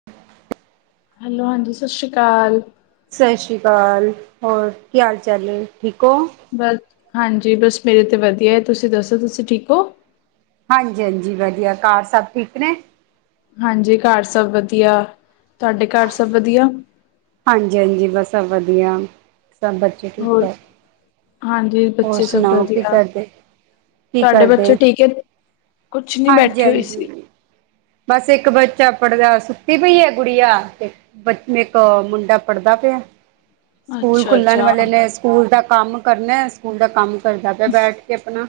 [inaudible] Hello, ਹਾਂਜੀ, ਸਤਿ ਸ਼੍ਰੀ ਅਕਾਲ। ਸਤਿ ਸ਼੍ਰੀ ਅਕਾਲ। ਹੋਰ ਕੀ ਹਾਲ -ਚਾਲ ਹੈ? ਠੀਕ ਹੋ? ਬਸ, ਹਾਂਜੀ, ਬਸ ਮੇਰੇ ਤੇ ਵਧੀਆ ਹੈ, ਤੁਸੀਂ ਦੱਸੋ ਤੁਸੀਂ ਠੀਕ ਹੋ? ਹਾਂਜੀ -ਹਾਂਜੀ ਵਧੀਆ। ਘਾਰ ਸਭ ਠੀਕ ਨੇ? ਹਾਂਜੀ, ਘਰ ਸਭ ਵਧੀਆ, ਤੁਹਾਡੇ ਘਰ ਸਭ ਵਧੀਆ? ਹਾਂਜੀ -ਹਾਂਜੀ ਬਸ ਸਭ ਵਧੀਆ, ਸਭ ਬੱਚੇ ਠੀਕ ਹੋਰ ਹੈ। ਹਾਂਜੀ, ਹੋਰ ਬੱਚੇ ਸਭ ਸੁਣਾਓ ਕੀ ਵਧੀਆ, ਕਰਦੇ ਕੀ ਤੁਹਾਡੇ ਬੱਚੇ ਕਰਦੇ? ਠੀਕ ਏ? ਕੁਛ ਨੀ ਹਾਂਜੀ ਬੈਠੀ ਹੋਈ ਸੀ। ਹਾਂਜੀ ਬਸ ਇੱਕ ਬੱਚਾ ਪੜੱਦਾ, ਸੁੱਤੀ ਪਈ ਏ ਗੁੜੀਆ? ਬ ਇੱਕ ਮੁੰਡਾ ਪੜ੍ਹਦਾ ਪਿਐ, ਸਕੂਲ ਅੱਛਾ ਖੁੱਲਣ ਅੱਛਾ ਵਾਲੇ ਨੇ। ਸਕੂਲ ਦਾ ਕੰਮ ਕਰਨਾ ਏ, ਸਕੂਲ ਦਾ ਕੰਮ ਕਰਦਾ ਪਿਆ ਬੈਠ ਕੇ ਆਪਣਾ।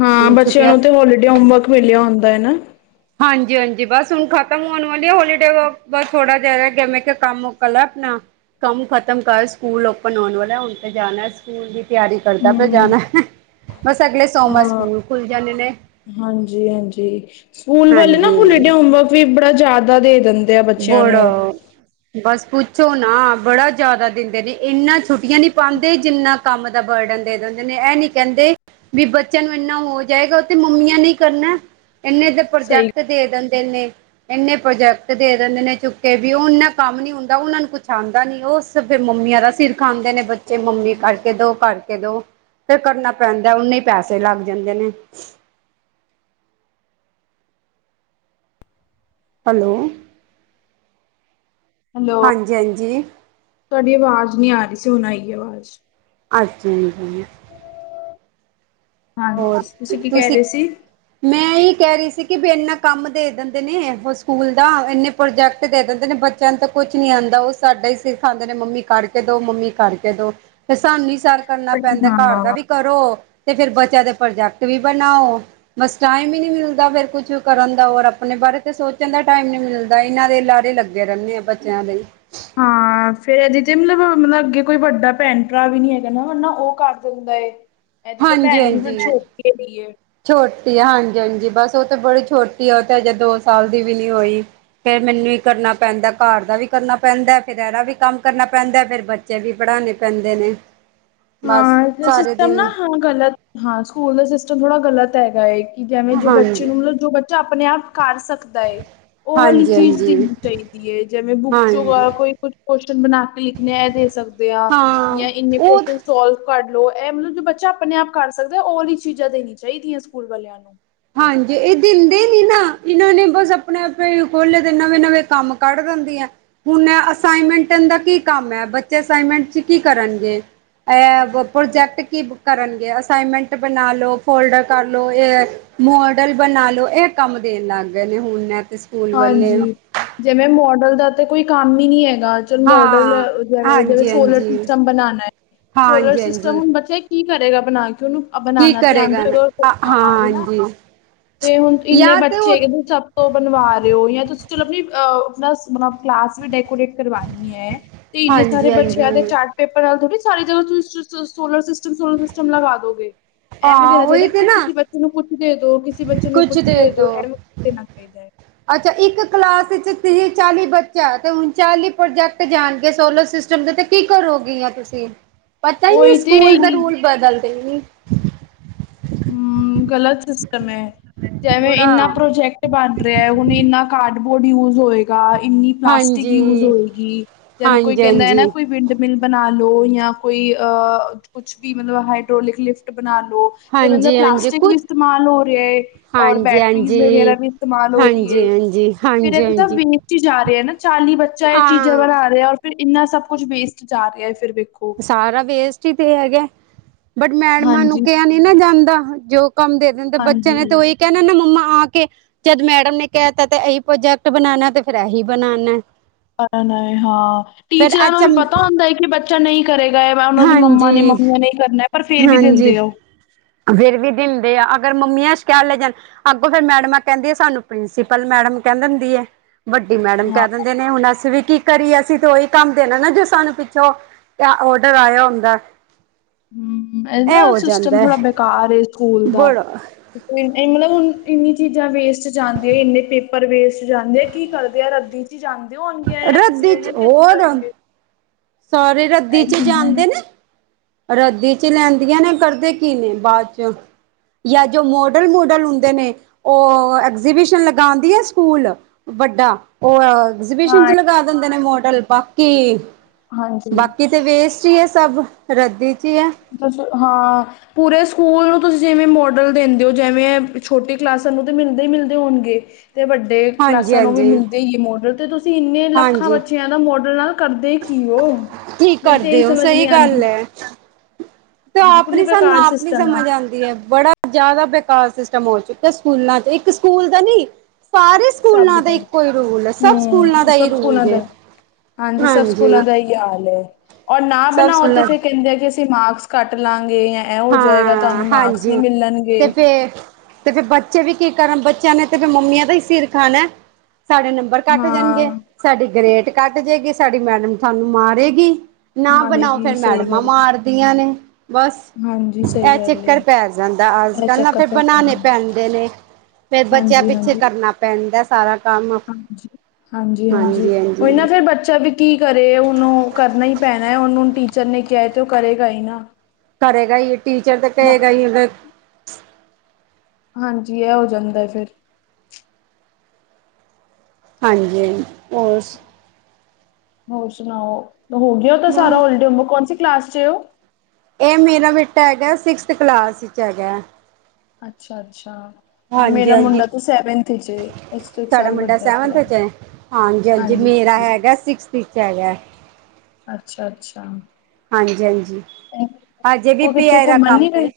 ਹਾਂ, ਹੁਣ ਬੱਚਿਆਂ ਛੁੱਟੀਆਂ ਨੂੰ ਤੇ ਹੋਲੀਡੇ ਹੋਮਵਰਕ ਮਿਲਿਆ ਹੁੰਦਾ ਹੈ ਨਾ। ਹਾਂਜੀ -ਹਾਂਜੀ ਬਸ ਹੁਣ ਖਤਮ ਹੋਣ ਵਾਲੀ ਹੋਲੀਡੇ ਵਰਕ, ਬਸ ਥੋੜਾ ਜਿਹਾ ਰਹਿ ਗਿਆ ਏ, ਮੈਂ ਕਿਹਾ ਕੰਮ ਮੁਕਾਲੈ ਆਪਣਾ। ਕੰਮ ਖਤਮ ਕਰ, ਸਕੂਲ ਓਪਨ ਹੋਣ ਵਾਲਾਂ, ਹੁਣ ਤੇ ਜਾਣਾ ਏ ਸਕੁ ਸਕੂਲ ਦੀ ਤਿਆਰੀ ਕਰਦਾ ਪਿਆ ਹਮ ਜਾਣਾ ਏ, ਬਸ ਅਗਲੇ ਸੋਮਵਾਰ ਹਾਂ ਸਕੂਲ ਖੁੱਲ ਜਾਂਦੇ ਨੇ। ਹਾਂਜੀ -ਹਾਂਜੀ ਸਕੂਲ ਵਾਲੇ ਨਾ ਹਾਂਜੀ ਹਾਂਜੀ ਹੋਲੀਡੇ ਹੋਮਵਰਕ ਵੀ ਬੜਾ ਜ਼ਿਆਦਾ ਦੇ ਦਿੰਦੇ ਆ ਬੱਚਿਆਂ ਨੂੰ ਬੜਾ, ਬਸ ਪੁੱਛੋ ਨਾ, ਬੜਾ ਜਿਆਦਾ ਦਿੰਦੇ ਨੇ। ਇੰਨਾ ਛੁੱਟੀਆਂ ਨੀ ਪਾਉਂਦੇ ਜਿੰਨਾ ਕੰਮ ਦਾ ਬਰਡਨ ਦੇ ਦਿੰਦੇ ਨੇ, ਇਹ ਨੀ ਕਹਿੰਦੇ ਵੀ ਬੱਚਿਆਂ ਨੂੰ ਇੰਨਾ ਹੋ ਜਾਏਗਾ, ਉਹ ਤੇ ਮੰਮੀਆਂ ਨੇ ਹੀਂ ਕਰਨਾ ਏ ਈਨੇ ਦਾ ਸਹੀ ਪ੍ਰੋਜੈਕਟ ਦੇ ਦਿੰਦੇ ਨੇ ਇੰਨੇ ਪ੍ਰੋਜੈਕਟ ਦੇ ਦਿੰਦੇ ਨੇ ਚੁੱਕੇ ਵੀ, ਉਹਨਾ ਕੰਮ ਨੀ ਹੁੰਦਾ, ਉਹਨਾਂ ਨੂੰ ਕੁਛ ਆਉਂਦਾ ਨੀ, ਉਹ ਸਭ ਫ਼ਿਰ ਮੰਮੀਆਂ ਦਾ ਸਿਰ ਖਾਂਦੇ ਨੇ ਬਚੇ ਫ਼ੇਰ ਮੰਮੀ ਕਰਕੇ ਦੋ ਕਰਕੇ ਦੋ, ਫਿਰ ਕਰਨਾ ਪੈਂਦਾ ਏ, ਓਨੇ ਹੀ ਪੈਸੇ ਲੱਗ ਜਾਂਦੇ ਨੇ। ਹੈਲੋ। ਹੈਲੋ ਹਾਂਜੀ- ਹਾਂਜੀ। ਤੁਹਾਡੀ ਆਵਾਜ਼ ਨਹੀਂ ਆ ਰਹੀ ਸੀ, ਹੁਣ ਆਈਏ ਆਵਾਜ਼। ਅੱਛਾ ਜੀ। ਹਾਂਜੀ, ਤੁਸੀਂ ਕੀ ਕਹਿ ਰਹੇ ਸੀ? ਮੈਂ ਏਹੀ ਕਹਿ ਰੀ ਸੀ ਕਿ ਵੀ ਇੰਨਾ ਕੰਮ ਦੇ ਦਿੰਦੇ ਨੇ, ਉਹ ਸਕੂਲ ਦਾ ਇੰਨੇ ਪ੍ਰੋਜੈਕਟ ਦੇ ਦਿੰਦੇ ਨੇ ਬੱਚਿਆਂ ਨੂੰ ਤਾਂ ਕੁਛ ਨੀ ਆਦਾ ਉਹ ਸਾਡਾ ਈ ਸਿਰ ਖਾਦੇ ਨੇ, ਮੰਮੀ ਕਰਕੇ ਦੋ ਮੰਮੀ ਕਰਕੇ ਦੋ। ਫ਼ੇਰ ਸਾਨੂੰ ਸਾਰਾ ਕਰਨਾ ਪੈਂਦਾ ਏ, ਘਰ ਹਾਂ ਦਾ ਵੀ ਕਰੋ ਤੇ ਫੇਰ ਬਚ ਬੱਚਿਆਂ ਦੇ ਪ੍ਰੋਜੈਕਟ ਵੀ ਬਣਾਓ। ਬਸ ਟਾਈਮ ਈ ਨੀ ਮਿਲਦਾ ਫੇਰ ਕੁਛ ਕਰਨ ਦਾ, ਹੋਰ ਆਪਣੇ ਬਾਰੇ ਤੇ ਸੋਚਣ ਦਾ ਟਾਈਮ ਨੀ ਮਿਲਦਾ ਇਹਨਾਂ ਦੇ ਲਾਰੇ ਲੱਗ ਲੱਗੇ ਰਹਿੰਨੇ ਆ ਬੱਚਿਆਂ ਦੇ। ਹਾਂ ਫੇਰ ਇਹਦੀ ਤੇ ਮਤਲਬ-ਮਤਲਬ ਅੱਗੇ ਕੋਈ ਵੱਡਾ ਭੈਣ ਭਰਾ ਵੀ ਨੀ ਹੈਗਾ ਨਾ, ਨਾ ਉਹ ਕਰ ਦਿੰਦਾ ਐ। [inaudible] ਇਹਦੀ ਤੇ ਭੈਣ ਵੀ ਹਾਂਜੀ ਛੋਟੀ ਹੈਗੀ ਐ। ਛੋਟੀ ਆ ਹਾਂਜੀ ਹਾਂਜੀ ਬਸ ਉਹ ਤੇ ਬੜੀ ਛੋਟੀ ਆ, ਉਹ ਤੇ ਅਜੇ ਦੋ ਸਾਲ ਦੀ ਵੀ ਨੀ ਹੋਈ। ਫੇਰ ਮੈਨੂੰ ਵੀ ਕਰਨਾ ਪੈਂਦਾ ਏ ਘਰ ਦਾ ਵੀ ਕਰਨਾ ਪੈਂਦਾ ਏ, ਫੇਰ ਇਹਦਾ ਵੀ ਕੰਮ ਕਰਨਾ ਪੈਂਦਾ ਏ ਫਿਰ ਬਚ ਬੱਚੇ ਵੀ ਪੜ੍ਹਾਣੇ ਪੈਂਦੇ ਨੇ। ਬਸ ਹਾਂ ਸਾਰੇ ਸਿਸਟਮ ਦਿਨ ਨਾ ਹਾਂ ਗਲਤ ਹਾਂ ਸਕੂਲ ਦਾ ਸਿਸਟਮ ਥੋੜਾ ਗ਼ਲਤ ਹੈਗਾ ਐ, ਜੈਵੇ ਜੋ ਬੱਚੇ ਹਾਂਜੀ ਨੂੰ ਮਤਲਬ ਜੋ ਬੱਚਾ ਆਪਣੇ ਆਪ ਕਰ ਸਕਦਾ ਐ, ਉਹ ਵਾਲੀ ਹਾਂਜੀ ਚੀਜ਼ ਹਾਂਜੀ। ਦੇਣੀ ਚਾਹੀਦੀ ਦੀਏ, ਜਿਵੇਂ ਬੁੱਕ ਚੋਂ ਹਾਂਜੀ ਕੋਈ ਕੁ ਕੁਸ਼ਚਨ ਬਣਾ ਕੇ ਲਿਖਣੇ ਇਹ ਦੇ ਸਕਦੇ ਆ। ਹਾਂ ਯਾ ਇੰਨੇ ਉਹ ਕੀਊਸ਼ਨਸ ਸੋਲਵ ਕਰ ਲਓ, ਇਹ ਮਤਲਬ ਜੋ ਬੱਚਾ ਆਪਣੇ ਆਪ ਕਰ ਸਕਦਾ ਉਹ ਈ ਚੀਜ਼ਾਂ ਦੇਣੀ ਚਾਹੀਦੀਆਂ ਸਕੂਲ ਵਾਲਿਆਂ ਨੂੰ। ਹਾਂਜੀ ਇਹ ਦਿੰਦੇ ਨੀ ਨਾ, ਇਹਨਾਂ ਨੇ ਬਸ ਆਪਣੇ ਆਪਣੇ ਖੋਲਲੇ ਦੇ ਨਵੇਂ ਨਵੇਂ ਕੰਮ ਕੱਢ ਦਿੰਦੇ ਆ। ਹੁਣ ਐ ਅਸਾਈਨਮੈਂਟ ਦਾ ਕੀ ਕੰਮ ਐ, ਬੱਚੇ ਅਸਾਈਨਮੈਂਟ ਚ ਕੀ ਕਰਨਗੇ। ਅ ਪ੍ਰੋਜੈਕਟ ਕੀ ਕਰਨਗੇ, ਅਸਾਈਮੈਂਟ ਬਣਾ ਲੋ ਫੋਲਡ ਕਰ ਲੋ ਇਹ ਏ ਮੋਡਲ ਬਣਾ ਲੋ, ਇਹ ਕੰਮ ਦੇਣ ਲੱਗ ਗਏ ਨੇ ਹੁਣ ਐ ਤੇ ਸਕੂਲ ਵਾਲੇ ਹਾਂਜੀ, ਜਿਵੇਂ ਮੋਡਲ ਦਾ ਤਾਂ ਕੋਈ ਕੰਮ ਈ ਨੀ ਹੈਗਾ। ਮੋਡਲ ਹਾਂ ਜਿਵੇ ਜਿਵੇਂ ਹਾਂਜੀ ਸੋਲਰ ਹਾਂਜੀ ਸਿਸਟਮ ਬਣਾਉਣਾ ਐ, ਸੋਲਰ ਹਾਂਜੀ ਸਿਸਟਮ ਹਾਂਜੀ ਹੁਣ ਬਚੇ ਕੀ ਕਰੇਗਾ ਬਣਾ ਕੇ ਉਹਨੂੰ ਕੀ ਬਨਾਨਾ ਤੇ ਆਂਦੇ ਕਰੇਗਾ ਨਾ ਹਾਂ ਨਾ ਹਾਂਜੀ ਤੇ ਇੰਨੇ ਜਾਂ ਤੇ ਬੱਚੇ ਉਹ ਹੈਗੇ [unintelligible] ਉਹ ਬਣਵਾ ਰਹੇ ਓ, ਜਾਂ ਤੁਸੀਂ ਚਲੋ? ਆਪਣੀ ਅ ਅਪਨਾ ਕਲਾਸ ਵੀ ਡੈਕੋਰੇਟ ਕਰਵਾਨੀ ਐ। ਇੰਨੇ ਸਾਰੇ ਹਾਂਜੀ ਹਾਂਜੀ ਬੱਚਿਆਂ ਦੇ ਛਡ ਪੇਪਰ ਵੱਲ ਥੋੜ੍ਹੀ ਸਾਰੀ ਜਗ੍ਹਾ ਤੁਸੀਂ ਸ-ਸ ਸੋਲਰ ਸਿਸਟਮ, ਸੋਲਰ ਸਿਸਟਮ ਲਗਾ ਦੋਗੇ। ਐਵੇਂ ਹਾਂ ਦੇਣਾ ਉਹੀ ਚਾਹੀਦਾ, ਤੇ ਤੁਸੀਂ? ਨਾ [unintelligible] ਕਿਸੇ ਨੂੰ ਕੁੱਛ ਦੇ ਦੋ, ਕਿਸੇ ਬੱਚੇ ਨੂੰ ਕੁੱਛ ਦੇ ਦੋ ਐਵੇਂ ਦੇਣਾ ਚਾਹੀਦਾ। ਅੱਛਾ ਇੱਕ ਕਲਾਸ ਵਿੱਚ ਤੀਹ-ਚਾਲੀ ਬੱਚਾ, ਤੇ ਚਾਲੀ ਪ੍ਰੋਜੈਕਟ ਜਾਣਗੇ ਸੋਲਰ ਸਿਸ ਚਲੋ ਤੇ ਕੀ ਕਰੋਗੀਆਂ ਤੁਸੀਂ? ਪਤਾ ਈ ਨੀ, ਉਹੀ ਤੇ ਸਕੂਲ ਦਾ ਇਹੀ ਰੂਲ ਬਦਲਦੇ ਨੀ। ਹੂੰ, ਗਲਤ ਸਿਸਟਮ ਏ ਜਿਵੇਂ ਬੁੜਾ ਇਨਾ ਪ੍ਰੋਜੈਕਟ ਬਣ ਰਿਹਾ ਹੁਨ ਇੰਨਾ ਕਾਰਡਬੋਰਡ ਯੂਜ ਹੋਵੇਗਾ, ਇੰਨੀ ਪਲਾਸਟਿਕ ਹਾਂਜੀ ਯੂਜ ਹੋਏਗੀ ਜਿਵੇ ਕੋਈ ਹਾਂਜੀ ਕਹਿੰਦਾ ਹੈ ਨਾ, ਹਾਂਜੀ ਕੋਈ ਵਿੰਡ ਮਿਲ ਬਣਾ ਲਉ ਜਾਂ ਕੋਈ ਅ- ਕੁਛ ਵੀ ਮਤਲਬ ਹਾਈਡਰੋਲਿਕ ਲਿਫਟ ਬਣਾ ਲਉ। ਤੇ ਉਹ ਅੰਦਰ ਹਾਂਜੀ ਹਾਂਜੀ ਪਲਾਸਟਿਕ ਵੀ ਕੁਛ ਇਸਤਮਾਲ ਹੋ ਰਿਹਾ ਐ, ਔਰ ਹਾਂਜੀ ਬੈਟਰੀਜ਼ ਹਾਂਜੀ ਵਗੈਰਾ ਵੀ ਇਸਤਮਾਲ ਹੋ ਰਹੀ ਏ। ਹਾਂਜੀ-ਹਾਂਜੀ। ਚੀਜ਼ ਜਾ ਰਿਹਾ ਨਾ ਚਾਲੀ ਬੱਚਾ ਇਹ ਚੀਜ਼ਾਂ ਬਣਾ ਰਿਹਾ, ਔਰ ਫਿਰ ਇਨਾ ਸਭ ਕੁੱਛ ਵੇਸਟ ਜਾ ਰਿਹਾ ਫੇਰ ਵੇਖੋ। ਸਾਰਾ ਵੇਸਟ ਹੀ ਤੇ ਹੈਗਾ, ਬਟ ਮੈਡਮਾਂ ਨੂੰ ਕਿਹਾ ਨੀ ਨਾ ਜਾਂਦਾ, ਜੋ ਕੰਮ ਦੇ 'ਦੇ ਬੱਚਿਆਂ ਨੇ ਹਾਂਜੀ-ਹਾਂਜੀ। ਤੇ ਉਹੀ ਕਹਿਣਾ ਨਾ, ਮੰਮਾ ਆ ਕੇਕ ਜਦ ਮੈਡਮ ਨੇ ਕਹਿ ਤਾ ਤੇ ਏਹੀ ਪ੍ਰੋਜੈਕਟ ਬਨਾਨਾ, ਤੇ ਫਿਰ ਐਹੀ ਬਨਾਨਾ। ਹਾਂ, ਟੀਚਰਾਂ ਨੂੰ ਅੱਛਾ ਵੀ ਪਤਾ ਹੁੰਦਾ ਐ, ਕਿ ਬੱਚਾ ਨਹੀਂ ਕਰੇਗਾ, ਉਹਨਾਂ ਦੀ ਮੰਮਾ ਨੇ ਹਾਂਜੀ ਮੰਮੀਆਂ ਨੇ ਕਰਨਾ ਪਰ ਫੇਰ ਵੀ ਦਿੰਦੇ ਆ ਉਹ। ਫੇਰ ਵੀ ਦਿੰਦੇ ਆ, ਅਗਰ ਮੰਮੀਆਂ ਸ਼ਕੈ ਲੈ ਜਨ ਅੱਗੋਂ ਫੇਰ ਮੈਡਮਾਂ ਕੈੰਦੀ ਆ, ਸਾਨੂੰ ਪ੍ਰਿੰਸੀਪਲ ਮੈਡਮ ਕੈ ਦੈੰਦੀ ਐ। ਵੱਡੀ ਮੈਡਮ ਹਾਂ, ਕੈ ਦਿੰਦੇ ਨੇ। ਹੁਣ ਅਸੀਂ ਵੀ ਕੀ ਕਰੀਏ? ਅਸੀ ਤਾਂ ੳਹੀ ਕੰਮ ਦੇਨਾ ਨਾ, ਜੋ ਸਾਨੂੰ ਪਿੱਛੋਂ ਕੈਆ ਔਡਰ ਆਇਆ ਹੁੰਦਾ। ਹੂੰ, ਐ ਇਹ ਨਾ ਹੋ ਸਿਸਟਮ ਜਾਂਦਾ ਥੋੜਾ ਬੇਕਾਰ ਏ ਸਕੂਲ ਦਾ। ਬੜਾ ਮਤਲਬ ਹੁਨ ਇਨੀ ਚੀਜਾਂ ਵੇਸਟ ਜਾਂਦੀਆਂ, ਏਨੇ ਪੇਪਰ ਵੇਸਟ ਜਾਂਦੇ। ਕੀ ਕਰਦੇ ਆ? ਰੱਦੀ ਚ ਜਾਂਦੇ ਹੋਗੇ, ਜਾਂ ਕਿਸੀ ਰੱਦੀ ਚ ੳਨੂੰ ਦੇ ਦਿੰਦੇ ਹੋਰ ਹੋਏਂਗੇ ਸਾਰੇ ਰੱਦੀ ਚ ਨਾ। ਜਾਂਦੇ ਨੇ। ਰੱਦੀ ਚ ਲੈਂਦੀਆਂ ਨੇ। ਕਰਦੇ ਕੀ ਨੇ ਬਾਦ ਚ? ਯਾ ਜੋ ਮੋਡਲ-ਮੂਡਲ ਹੁੰਦੇ ਨੇ, ੳ ਐਗਜੀਬਿਸ਼ਨ ਲਗਾਂਦੀ ਐ ਸਕੂਲ ਵੱਡਾ, ੳ ਐਗਜੀਬਿਸ਼ਨ ਚ ਹਾਂ, ਲਗਾ ਦਿੰਦੇ ਨੇ ਮੋਡਲ, ਬਾਕੀ ਹਾਂਜੀ। ਬਾਕੀ ਤੇ ਵੇਸਟ ਈ ਐ ਸਭ, ਰੱਦੀ ਚ ਈ ਐ। ਅੱਛਾ, ਹਾਂ। ਪੂਰੇ ਸਕੂਲ ਨੂੰ ਤੁਸੀ ਜਿਵੇਂ ਮੋਡਲ ਦੇਂਦੇ ੳ, ਜੈਵੇਂ ਛੋਟੀ ਕਲਾਸਾਂ ਨੂੰ ਤੇ ਮਿਲਦੇ ਈ ਮਿਲਦੇ ਹੋਨਗੇ। ਤੇ ਵੱਡੇ ਹਾਂਜੀ ਕਲਾਸਾਂ ਨੂੰ ਵੀ ਹਾਂਜੀ ਮਿਲਦੇ ਈ ਏ ਮੋਡਲ, ਤੇ ਤੁਸੀ ਏਨੇ ਲੱਖਾਂ ਹਾਂਜੀ ਬੱਚੇਆਂ ਦਾ ਮੋਡਲਾ ਕਰਦੇ ਕੀ ਓ? ਕੀ ਮੈਨੂੰ ਤੇ ਏਈ ਕਰਦੇ ਹੋ ਸਮਝ ਨੀ ਸਹੀ ਗੱਲ ਆਂਦੀ। ਤੇ ਆਪ ਨੀ ਸਾਨੂੰ ਬੇਕਾਰ ਆਪ ਨੀ ਸਿਸਟਮ ਹੈ ਸਮਝ ਆਂਦੀ। ਬੜਾ ਜਾਦਾ ਬੇਕਾਰ ਸਿਸਟਮ ਹੋ ਚੁਕਾ ਸਕੂਲਾਂ ਚ। ਇੱਕ ਸਕੂਲ ਦਾ ਨੀ ਸਾਰੇ ਸਕੂਲਾਂ ਦਾ ਇੱਕੋ ਹੀ ਰੂਲ ਏ। ਸਭ ਸਕੂਲਾਂ ਹਮ ਦਾ ਏਈ ਸਭ ਰੂਲ ਸਕੂਲਾਂ ਦਾ ਜੇ। ਹਾਂਜੀ, ਸਭ ਸਕੂਲਾਂ ਦਾ ਏਈ ਹਾਲ ਏ। ਔਰ ਨਾ ਸਭ ਬਨਾਓ ਤੇ ਸਕੂਲਾਂ ਫੇਰ ਕਹੰਦੇ ਆ ਕਿ ਅਸੀ ਤੇ ਮਾਕਸ ਕੱਟ ਲਾਂਗੇ, ਯੈ ਐ ਹੋ ਜਾਏਗਾ ਹਾਂ ਤੁਹਾਨੂੰ ਮਾਕਸ ਨੀ ਹਾਂਜੀ ਮਿਲਨਗੇ। ਤੇ ਫੇਰ ਤੇ ਫੇਰ ਬੱਚੇ ਵੀ ਕੀ ਕਰਨ? ਬੱਚੇਆਂ ਨੇ ਤੇ ਫੇਰ ਮੰਮੀਆਂ ਦਾ ਈ ਸਿਰ ਖਾਨਾ ਏ। ਸਾਡੇ ਨੰਬ ਰ ਕੱਟ ਹਾਂ ਜਨਗੇ, ਸਾਡੀ ਗਰੇਟ ਕਟ ਜੇਗੀ, ਸਾਡੀ ਮੈਡਮ ਸਾਨੂੰ ਮਾਰੇਗੀ। ਨਾ ਬਨਾਓ ਮਾਰੇਗੀ ਫੇਰ ਸਹੀ ਮੈਡਮਾਂ ਗੱਲ ਮਾਰਦੀਆਂ ਨੇ, ਬਸ ਹਾਂਜੀ ਸਹੀ ਐ ਗੱਲ ਏ ਚੱਕਰ ਪੈ ਜਾਂਦਾ ਇਹ ਅੱਜ-ਕਲ ਨਾ, ਚੱਕਰ ਫੇਰ ਪੈ ਜਾਂਦੇ ਬਨਾਨੇ ਨੇ ਪੈਂਦੇ ਨੇ। ਫੇਰ ਬੱਚੇਆ ਹਾਂਜੀ ਪਿੱਛੇ ਹਾਂਜੀ ਕਰਨਾ ਪੈਂਦਾ ਸਾਰਾ ਕੰਮ। ਹਾਂਜੀ, ਹਾਂਜੀ-ਹਾਂਜੀ, ਹਾਂਜੀ ੳਈ ਨਾ ਹਾਂਜੀ ਫੇਰ ਬੱਚਾ ਵੀ ਕੀ ਕਰੇ ੳਨੂੰ ਕਰਨਾ ਈ ਪੈਨਾ। ੳਨੂੰ ਟੀਚਰ ਨੇ ਕੈਆ ਤੇ ੳ ਕਰੇਗਾ ਈ ਨਾ। ਕਰੇਗਾ ਈ, ਟੀਚਰ ਤੇ ਵਾਹ, ਕਏਗਾ ਈ ਫੇਰ। ਹਾਂਜੀ, ਏ ਹੋ ਜਾਂਦਾ ਫੇਰ। ਹਾਂਜੀ। ਹੋਰ ਹੋਰ ਸੁਣਾਓ? ਹੋ ਗਿਆ ੳਦਾ ਸਾਰਾ ਹੋਲੀਡੇ ਹੋਮਵਰਕ। ਕੌਣ ਸੀ ਕਲਾਸ ਚ ਏ ੳ? ਏ ਮੇਰਾ ਬੇਟਾ ਹੈਗਾ, ਸਿਕਸਥ ਕਲਾਸ ਚ ਹੈਗਾ। ਅੱਛਾ ਅੱਛਾ, ਹਾਂਜੀ ਮੇਰਾ ਮੁੰਡਾ ਤੇ ਸੈਵਨਥ ਚ ਏ। ਇਸ ਤੋਂ ਇੱਕ ਤਾਡਾ ਸਾਲ ਮੁੰਡਾ ਵੱਡਾ ਹੈ ਸੈਵਨਥ ਥੋੜਾ ਚ ਏ? ਹਾਂਜੀ, ਹਾਂਜੀ। ਮੇਰਾ ਹੈਗਾ, ਸਿਕਸਥ ਵਿੱਚ ਹੈਗਾ। ਅੱਛਾ ਅੱਛਾ। ਹਾਂਜੀ ਹਾਂਜੀ, ਹਜੇ ਵੀ ਕੋ ਪੇਆ ਕਿੱਥੇ ਏਦਾਂ ਘੁੰਮਣ ਕੰਮ ਨੀ ਗਏ ਤੇ।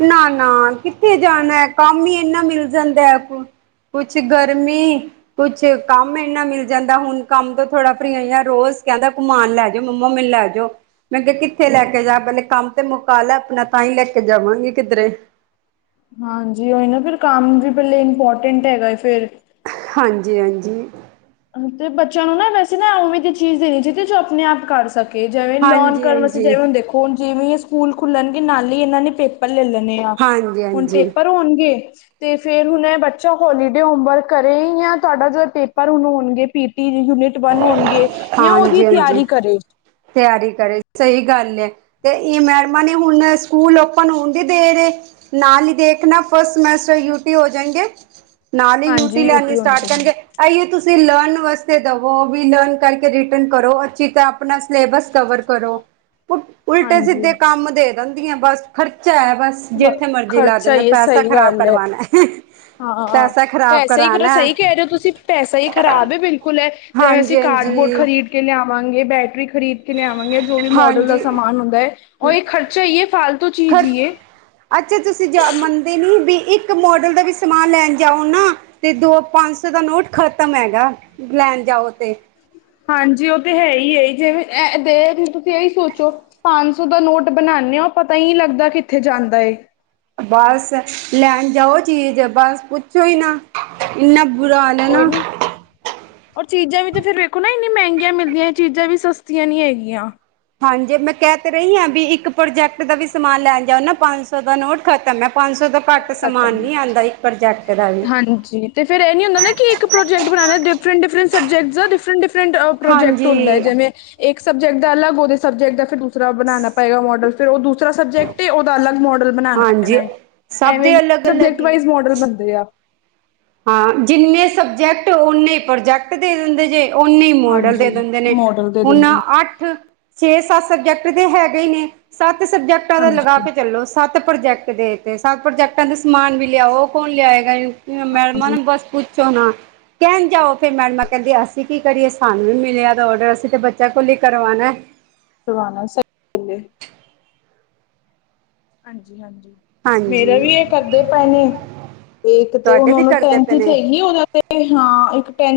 ਨਾ-ਨਾ, ਕਿੱਥੇ ਜਾਨਾ? ਕੰਮ ਈ ਏਨਾ ਮਿਲ ਜਾਂਦਾ ਆਪ ਕੁਛ ਗਰਮੀ ਕੁਛ ਕੰਮ ਏਨਾ ਮਿਲ ਜਾਂਦਾ, ਹੁਨ ਕੰਮ ਤੋਂ ਥੋੜਾ ਫ੍ਰੀ ਹੋਏਆ, ਰੋਜ਼ ਕਹੰਦਾ, ਘੂਮਾਨ ਲੈ ਮੰਮਾ ਮੈਨੂੰ ਲੈਜੋ। ਮੈਂ ਕੈ, ਕਿੱਥੇ ਲੈ ਕੇ ਜਾ? ਪੈਲੇ ਕੰਮ ਤੇ ਮੁਕਾ ਲੈ ਅਪਨਾ, ਤਾਂਈ ਲੈ ਕੇ ਜਾਵਾਂਗੀ ਕਿੱਧਰੇ। ਹਾਂਜੀ, ੳਹੀ ਨਾ, ਫੇਰ ਕੰਮ ਵੀ ਪੈਲੇ ਇੰਪੋਰਟੈਂਟ ਹੈਗਾ ਏ ਫੇਰ ਹਾਂਜੀ ਹਾਂਜੀ। ਤੇ ਬੱਚਿਆਂ ਨੂੰ ਨਾ, ਵੈਸੇ ਨਾ ਉਵੇਂ ਜੀ ਚੀਜ਼ ਦੇਨੀ ਚਾਈਦੀ ਜੋ ਆਪਨੇ ਆਪ ਕਰ ਸਕ ਜਿਵੇਂ ਲਰਨ ਹਾਂਜੀ ਹਾਂਜੀ ਕਰਨ ਵਾਸਤੇ, ਹਾਂਜੀ ਜਿਵੇਂ ਹੁਣ ਦੇਖੋ ਹੁਣ ਜਿਵੇਂ ਇਹ ਸਕੂਲ ਖੁੱਲਣਗੇ, ਨਾਲ ਹੀ ਇਹਨਾਂ ਨੇ ਪੇਪਰ ਲੈ ਲੈਂਨੇ ਆਪਣੀ ਹੁਣ ਹਾਂਜੀ ਪੇਪਰ ਹੋਣਗੇ ਤੇ ਫੇਰ ਹੁਣ ਇਹ ਬੱਚਾ ਹੋਲੀਡੇ ਹੋਮਵਰਕ ਕਰੇ, ਯਾ ਤੁਹਾਡਾ ਜੋ ਪੇਪਰ ਹੁਣ ਹੋਣਗੇ, ਪੀਟੀ ਯੂਨਿਟ ਵਨ ਹੋਣਗੇ ਜਾਂ ਉਹਦੀ ਹਾਂਜੀ ਹਾਂਜੀ ਤਿਆਰੀ ਕਰੇ ਤਿਆਰੀ ਕਰੇ, ਸਹੀ ਗੱਲ ਹੈ। ਤੇ ਈ ਮੈਡਮਾਂ ਨੇ ਹੁਣ ਸਕੂਲ ਓਪਨ ਹੋਣ ਦੀ ਦੇਰ ਏ ਨਾਲ ਹੀ ਦੇਖਣਾ, ਫਸਟ ਸਮੈਸਟਰ ਯੂਟੀ ਹੋ ਜਾਏਗੇ। ਨਾਲ ਹੀ ਯੂਟੀ ਹਾਂਜੀ ਲੈਣੀ ਹੋਣ ਸਟਾਰਟ ਕਰਨਗੇ, ਅਹੀੳ ਤੁਸੀਂ ਲਰਨ ਵਾਸਤੇ ਦਵੋ ਵੀ ਲਰਨ ਕਰਕੇ ਰਿਟਨ ਕਰੋ, ਅੱਛੀ ਤਰ੍ਹਾਂ ਆਪਣਾ ਸਿਲੇਬਸ ਕਵਰ ਕਰੋ। ਉਲਟੇ ਹਾਂਜੀ ਸਿੱਧੇ ਕੰਮ ਦੇ ਦਿੰਦੀਆਂ ਬਸ ਖਰਚਾ ਹੈ, ਬਸ। ਬ- ਜਿੱਥੇ ਮਰਜੀ ਲਾ ਖਰਚਾ ਦੇਣ, ਹੀ ਹੈ, ਪੈਸਾ ਸਹੀ ਖ਼ਰਾਬ ਗੱਲ ਹੈ ਕਰਵਾਣਾ। ਹਾਂ ਪੈਸਾ ਖ਼ਰਾਬ ਵੈਸੇ, ਇਕ ਗੱਲੋਂ ਕਰਾਣਾ ਸਹੀ ਕਹਿ ਰਹੇ ਹੋ ਤੁਸੀਂ ਪੈਸਾ ਹੀ ਖ਼ਰਾਬ ਹੈ, ਬਿਲਕੁਲ ਹੈ। ਜੇ ਅਸੀਂ ਹਾਂਜੀ ਕਾਰਡ ਬੋਰਡ ਹਾਂਜੀ ਖਰੀਦ ਕੇ ਲਿਆਵਾਂਗੇ, ਬੈਟਰੀ ਖਰੀਦ ਲਿਆਵਾਂਗੇ ਜੋ ਵੀ ਮੋਡਲ ਦਾ ਹਾਂਜੀ ਸਮਾਨ ਹੁੰਦਾ ਹੈ, ਉਹ ਇਹ ਖਰਚਾ ਹੀ ਹੈ, ਫਾਲਤੂ ਚੀਜ਼ ਖਰਚ ਹੀਆ ਅੱਛਾ, ਤੁਸੀਂ ਜਾ ਮੰਨਦੇ ਨੀ ਇੱਕ ਮੋਡਲ ਦਾ ਵੀ ਸਮਾਨ ਲੈਣ ਜਾਓ ਨਾ, ਤੇ ਦੋ ਪੰਜ ਸੌ ਦਾ ਨੋਟ ਖਤਮ ਹੈਗਾ। ਲੈਣ ਜਾਓ ਤੇ ਹਾਂਜੀ ਉਹ ਤੇ ਹੈ ਹੀ ਹੈ, ਜਿਵੇਂ ਦੇ ਤੁਸੀਂ ਇਹੀ ਸੋਚੋ। ਪੰਜ ਸੌ ਦਾ ਨੋਟ ਬਣਾਉਂਦੇ ਹਾ, ਉਹ ਪਤਾ ਹੀ ਨਹੀਂ ਲੱਗਦਾ ਕਿੱਥੇ ਜਾਂਦਾ ਹੈ। ਬਸ ਲੈਣ ਜਾਓ, ਚੀਜ਼ ਬਸ ਪੁੱਛੋ ਹੀ ਨਾ ਇੰਨਾ ਬੁਰਾ ਹਾਲ ਹੈ ਨਾ ਔਰ ਚੀਜ਼ਾਂ ਵੀ ਤੇ ਫੇਰ ਵੇਖੋ ਨਾ, ਇੰਨੀ ਮਹਿੰਗੀਆਂ ਮਿਲਦੀਆਂ, ਚੀਜ਼ਾਂ ਵੀ ਸਸਤੀਆਂ ਨੀ ਹੈਗੀਆਂ। ਹਾਂਜੀ, ਮੈਂ ਕਹਿ ਤਾਂ ਰਹੀ ਹਾਂ ਵੀ ਇੱਕ ਪ੍ਰੋਜੈਕਟ ਦਾ ਵੀ ਸਮਾਨ ਲੈਣ ਜਾਓ, ਨਾ ਪੰਜ ਸੌ ਦਾ ਨੋਟ ਖਤਮ ਹੈ ਪੰਜ ਸੌ ਦਾ ਘੱਟ ਸਮਾਨ ਖਤਮ ਹੈ ਨਹੀਂ ਆਉਂਦਾ, ਇੱਕ ਪ੍ਰੋਜੈਕਟ ਦਾ ਵੀ ਹਾਂਜੀ। ਤੇ ਫਿਰ ਅ ਨਹੀਂ ਹੁੰਦਾ ਨਾ ਕਿ ਇੱਕ ਪ੍ਰੋਜੈਕਟ ਬਣਾਉਣਾ ਡਿਫਰੈਂਟ-ਡਿਫਰੈਂਟ ਸਬਜੈਕਟ ਦਾ, ਡਿਫਰੈਂਟ-ਡਿਫਰੈਂਟ ਪ੍ਰੋਜੈਕਟ ਹਾਂਜੀ ਹੁੰਦਾ ਹੈ, ਜਿਵੇਂ ਇੱਕ ਸਬਜੈਕਟ ਦਾ ਅਲੱਗ, ਉਹਦੇ ਸਬਜੈਕਟ ਦਾ ਫਿਰ ਦੂਸਰਾ ਬਣਾਉਣਾ ਪਏਗਾ ਮੋਡਲ। ਫੇਰ ਉਹ ਦੂਸਰਾ ਸਬਜੈਕਟ ਐ, ਓਦਾ ਅਲੱਗ ਮੋਡਲ ਬਣਾਉਣਾ ਹਾਂਜੀ ਪੈਣਾ ਐ, ਸਭ ਇਵੇ ਦੇ ਅਲੱਗ ਅਲੱਗ ਹੀ ਹੈ ਸਬਜੈਕਟ-ਵਾਈਜ਼ ਮੋਡਲ ਮੋਡਲ ਬੰਦੇ ਆ ਹਾਂ, ਜਿੰਨੇ ਸਬਜੈਕਟ ਉਨੇ ਪ੍ਰੋਜੈਕਟ ਦੇ ਦਿੰਦੇ ਜੇ ਉਨੇ ਹੀ ਮੋਡਲ ਦੇ ਹਾਂਜੀ ਦਿੰਦੇ ਨੇ, ਮੋਡਲ ਦੇ ਹੁਣ ਦਿੰਦੇ ਆ। ਅੱਠ ਛੇ ਸੱਤ ਸਬਜੈਕਟ ਤੇ ਹੈਗੇ ਹੀ ਨੇ, ਸੱਤ ਸਬਜੈਕਟਾਂ ਦਾ ਲਗਾ ਹਾਂਜੀ। ਕੇ ਚੱਲੋ ਸੱਤ ਪ੍ਰੋਜੈਕਟ ਦੇ ਤੇ, ਸੱਤ ਪ੍ਰੋਜੈਕਟਾਂ ਦੇ ਸਮਾਨ ਵੀ ਲਿਆਓ ਕੌਣ ਲਿਆਏਗਾ ਹਾਂਜੀ ਮਨ ਬਸ ਪੁੱਛੋ ਨਾ ਕਹਿਣ ਜਾਓ ਫ਼ੇਰ ਮੈਡਮਾਂ ਕਹਿੰਦੀ ਅਸੀਂ ਕੀ ਕਰੀਏ, ਸਾਨੂੰ ਵੀ ਮਿਲਿਆਂ ਦਾ ਔਡਰ ਅਸੀਂ ਤਾਂ ਬੱਚਿਆਂ ਕੋਲ ਹੀ ਕਰਵਾਉਣਾਂ ਕਰਵਾਨਾਂ ਸਹੀ ਗੱਲ ਹੈ। ਹਾਂਜੀ -ਹਾਂਜੀ। ਮੇਰਾ ਵੀ ਹਾਂਜੀ ਇਹ ਕਰਦੇਂ ਪਏ ਨੇ ਇੱਕ ਤੇ ਤੁਹਾਡੇ ਹੁਣ ਵੀ ਉਹਨੂੰ ਕਰਦੇ ਟੈਨਥ ਪਏ ਚ ਨੇ ਹੈਂਗੀ ਉਹ ਤੇ ਤੇ ਹਾਂ ਇੱਕ ਟੈਂ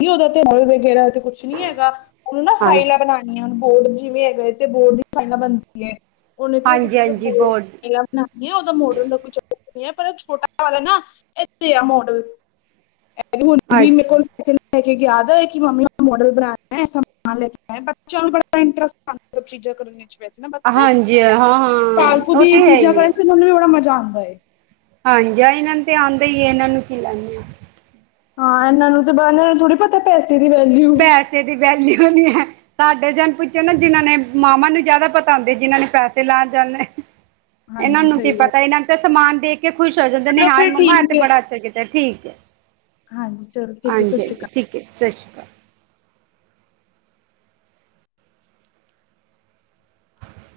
ਕੀ ਉਹਦਾ ਨੰਬਰ ਵਗੈਰਾ ਤੇ ਕੁੱਛ ਨੀ ਹੈਗਾ ਉਹਨੂੰ ਨਾ ਹਾਂਜੀ ਫਾਈਲਾਂ ਬਣਾ ਹੁ ਬੋਰਡ ਜਿਵੇਂ ਹੈਗਾ ਤੇ ਬੋਰਡ ਦੀਆਂ ਫਾਈਲਾਂ ਬਣਦੀਆਂ ਹੈ, ਉਹਨਾਂ ਤੇ ਹਾਂਜੀ ਅਜੇ ਹਾਂਜੀ ਬੋਰਡ ਨਹੀਂ ਉਹਦਾ ਮੋਡਲ ਦਾ ਕੋਈ ਚੱਕਰ ਨਹੀਂ ਹੈ, ਪਰ ਛੋਟਾ ਵਾਲਾ ਨਾ ਇੱਥੇ ਆ ਮੋਡਲ ਹੁਣ ਵੀ ਮੇਰੇ ਅੱਛਾ ਕੋਲ਼ ਯਾਦ ਹੈ ਕਿ ਮੰਮੀ ਮੋਡਲ ਬਣਾਉਣਾ ਹੈ, ਸਮਾਨ ਲੈਣਾਂ ਹੈ ਬੱਚਿਆਂ ਬੜਾ ਇੰਟਰਸਟ ਚੀਜ਼ਾਂ ਕਰਨ 'ਚ ਵੈਸੇ ਨਾ ਪਤਾ, ਹਾਂਜੀ ਹਾਂ ਹਾਂ ਫ਼ਾਲਤੂ ਉਹ ਦੀ ਤੇ ਹੈ ਚੀਜ਼ਾ ਹੀ ਕਰਨ ਹੈ 'ਚ ਮੈਨੂੰ ਵੀ, ਬੜਾ ਮਜ਼ਾ ਆਉਂਦਾ ਐਂ। ਹਾਂਜੀ, ਇਨ੍ਹਾਂ ਨੂੰ ਤੇ ਆਉਂਦਾ ਹੀ, ਇਹਨਾਂ ਨੂੰ ਕੀ ਲੈਣਾਂ ਆ। ਹਾਂ, ਇਹਨਾਂ ਨੂੰ ਤੇ ਬਾਹ, ਇਹਨਾਂ ਨੂੰ ਥੋੜੀ ਪਤਾਂ ਪੈਸੇ ਦੀ ਵੈਲਿਊ ਜਿਹਦੀ ਵੈਲਿਊ ਨਹੀਂ ਹੈ। ਸਾਡੇ ਜਨ ਪੁੱਛੋ ਨਾ ਜਿਨ੍ਹਾਂ ਨੇ, ਮਾਵਾਂ ਨੂੰ ਜਿਆਦਾ ਪਤਾ ਹੁੰਦੇ, ਜਿਨਾਂ ਨੇ ਪੈਸੇ ਲਾਉਂਣ ਜਾਣੇਂ। ਇਹਨਾਂ ਹਾਂਜੀ ਨੂੰ ਕੀ ਸਹੀ ਗੱਲ ਪਤਾ, ਇਹਨਾਂ ਨੂੰ ਤਾਂ ਸਮਾਨ ਦੇਖ ਕੇ ਖੁਸ਼ ਹੋ ਜਾਂਦੇ ਨੇ, ਚਲੋ ਹਏ ਫਿਰ ਮੰਮਾ ਠੀਕ ਇਹ ਤਾਂ ਹੈ ਬੜਾ ਅੱਛਾ ਗਿ ਤਾਂ, ਠੀਕ ਹੈ। ਹਾਂਜੀ, ਚਲੋਂ ਠੀਕ ਹੈ, ਸਤਿ ਹਾਂਜੀ ਸ਼੍ਰੀ ਹਾਂਜੀ ਅਕਾਲ। ਠੀਕ ਹੈ, ਸਤ ਸ਼੍ਰੀ ਅਕਾਲ।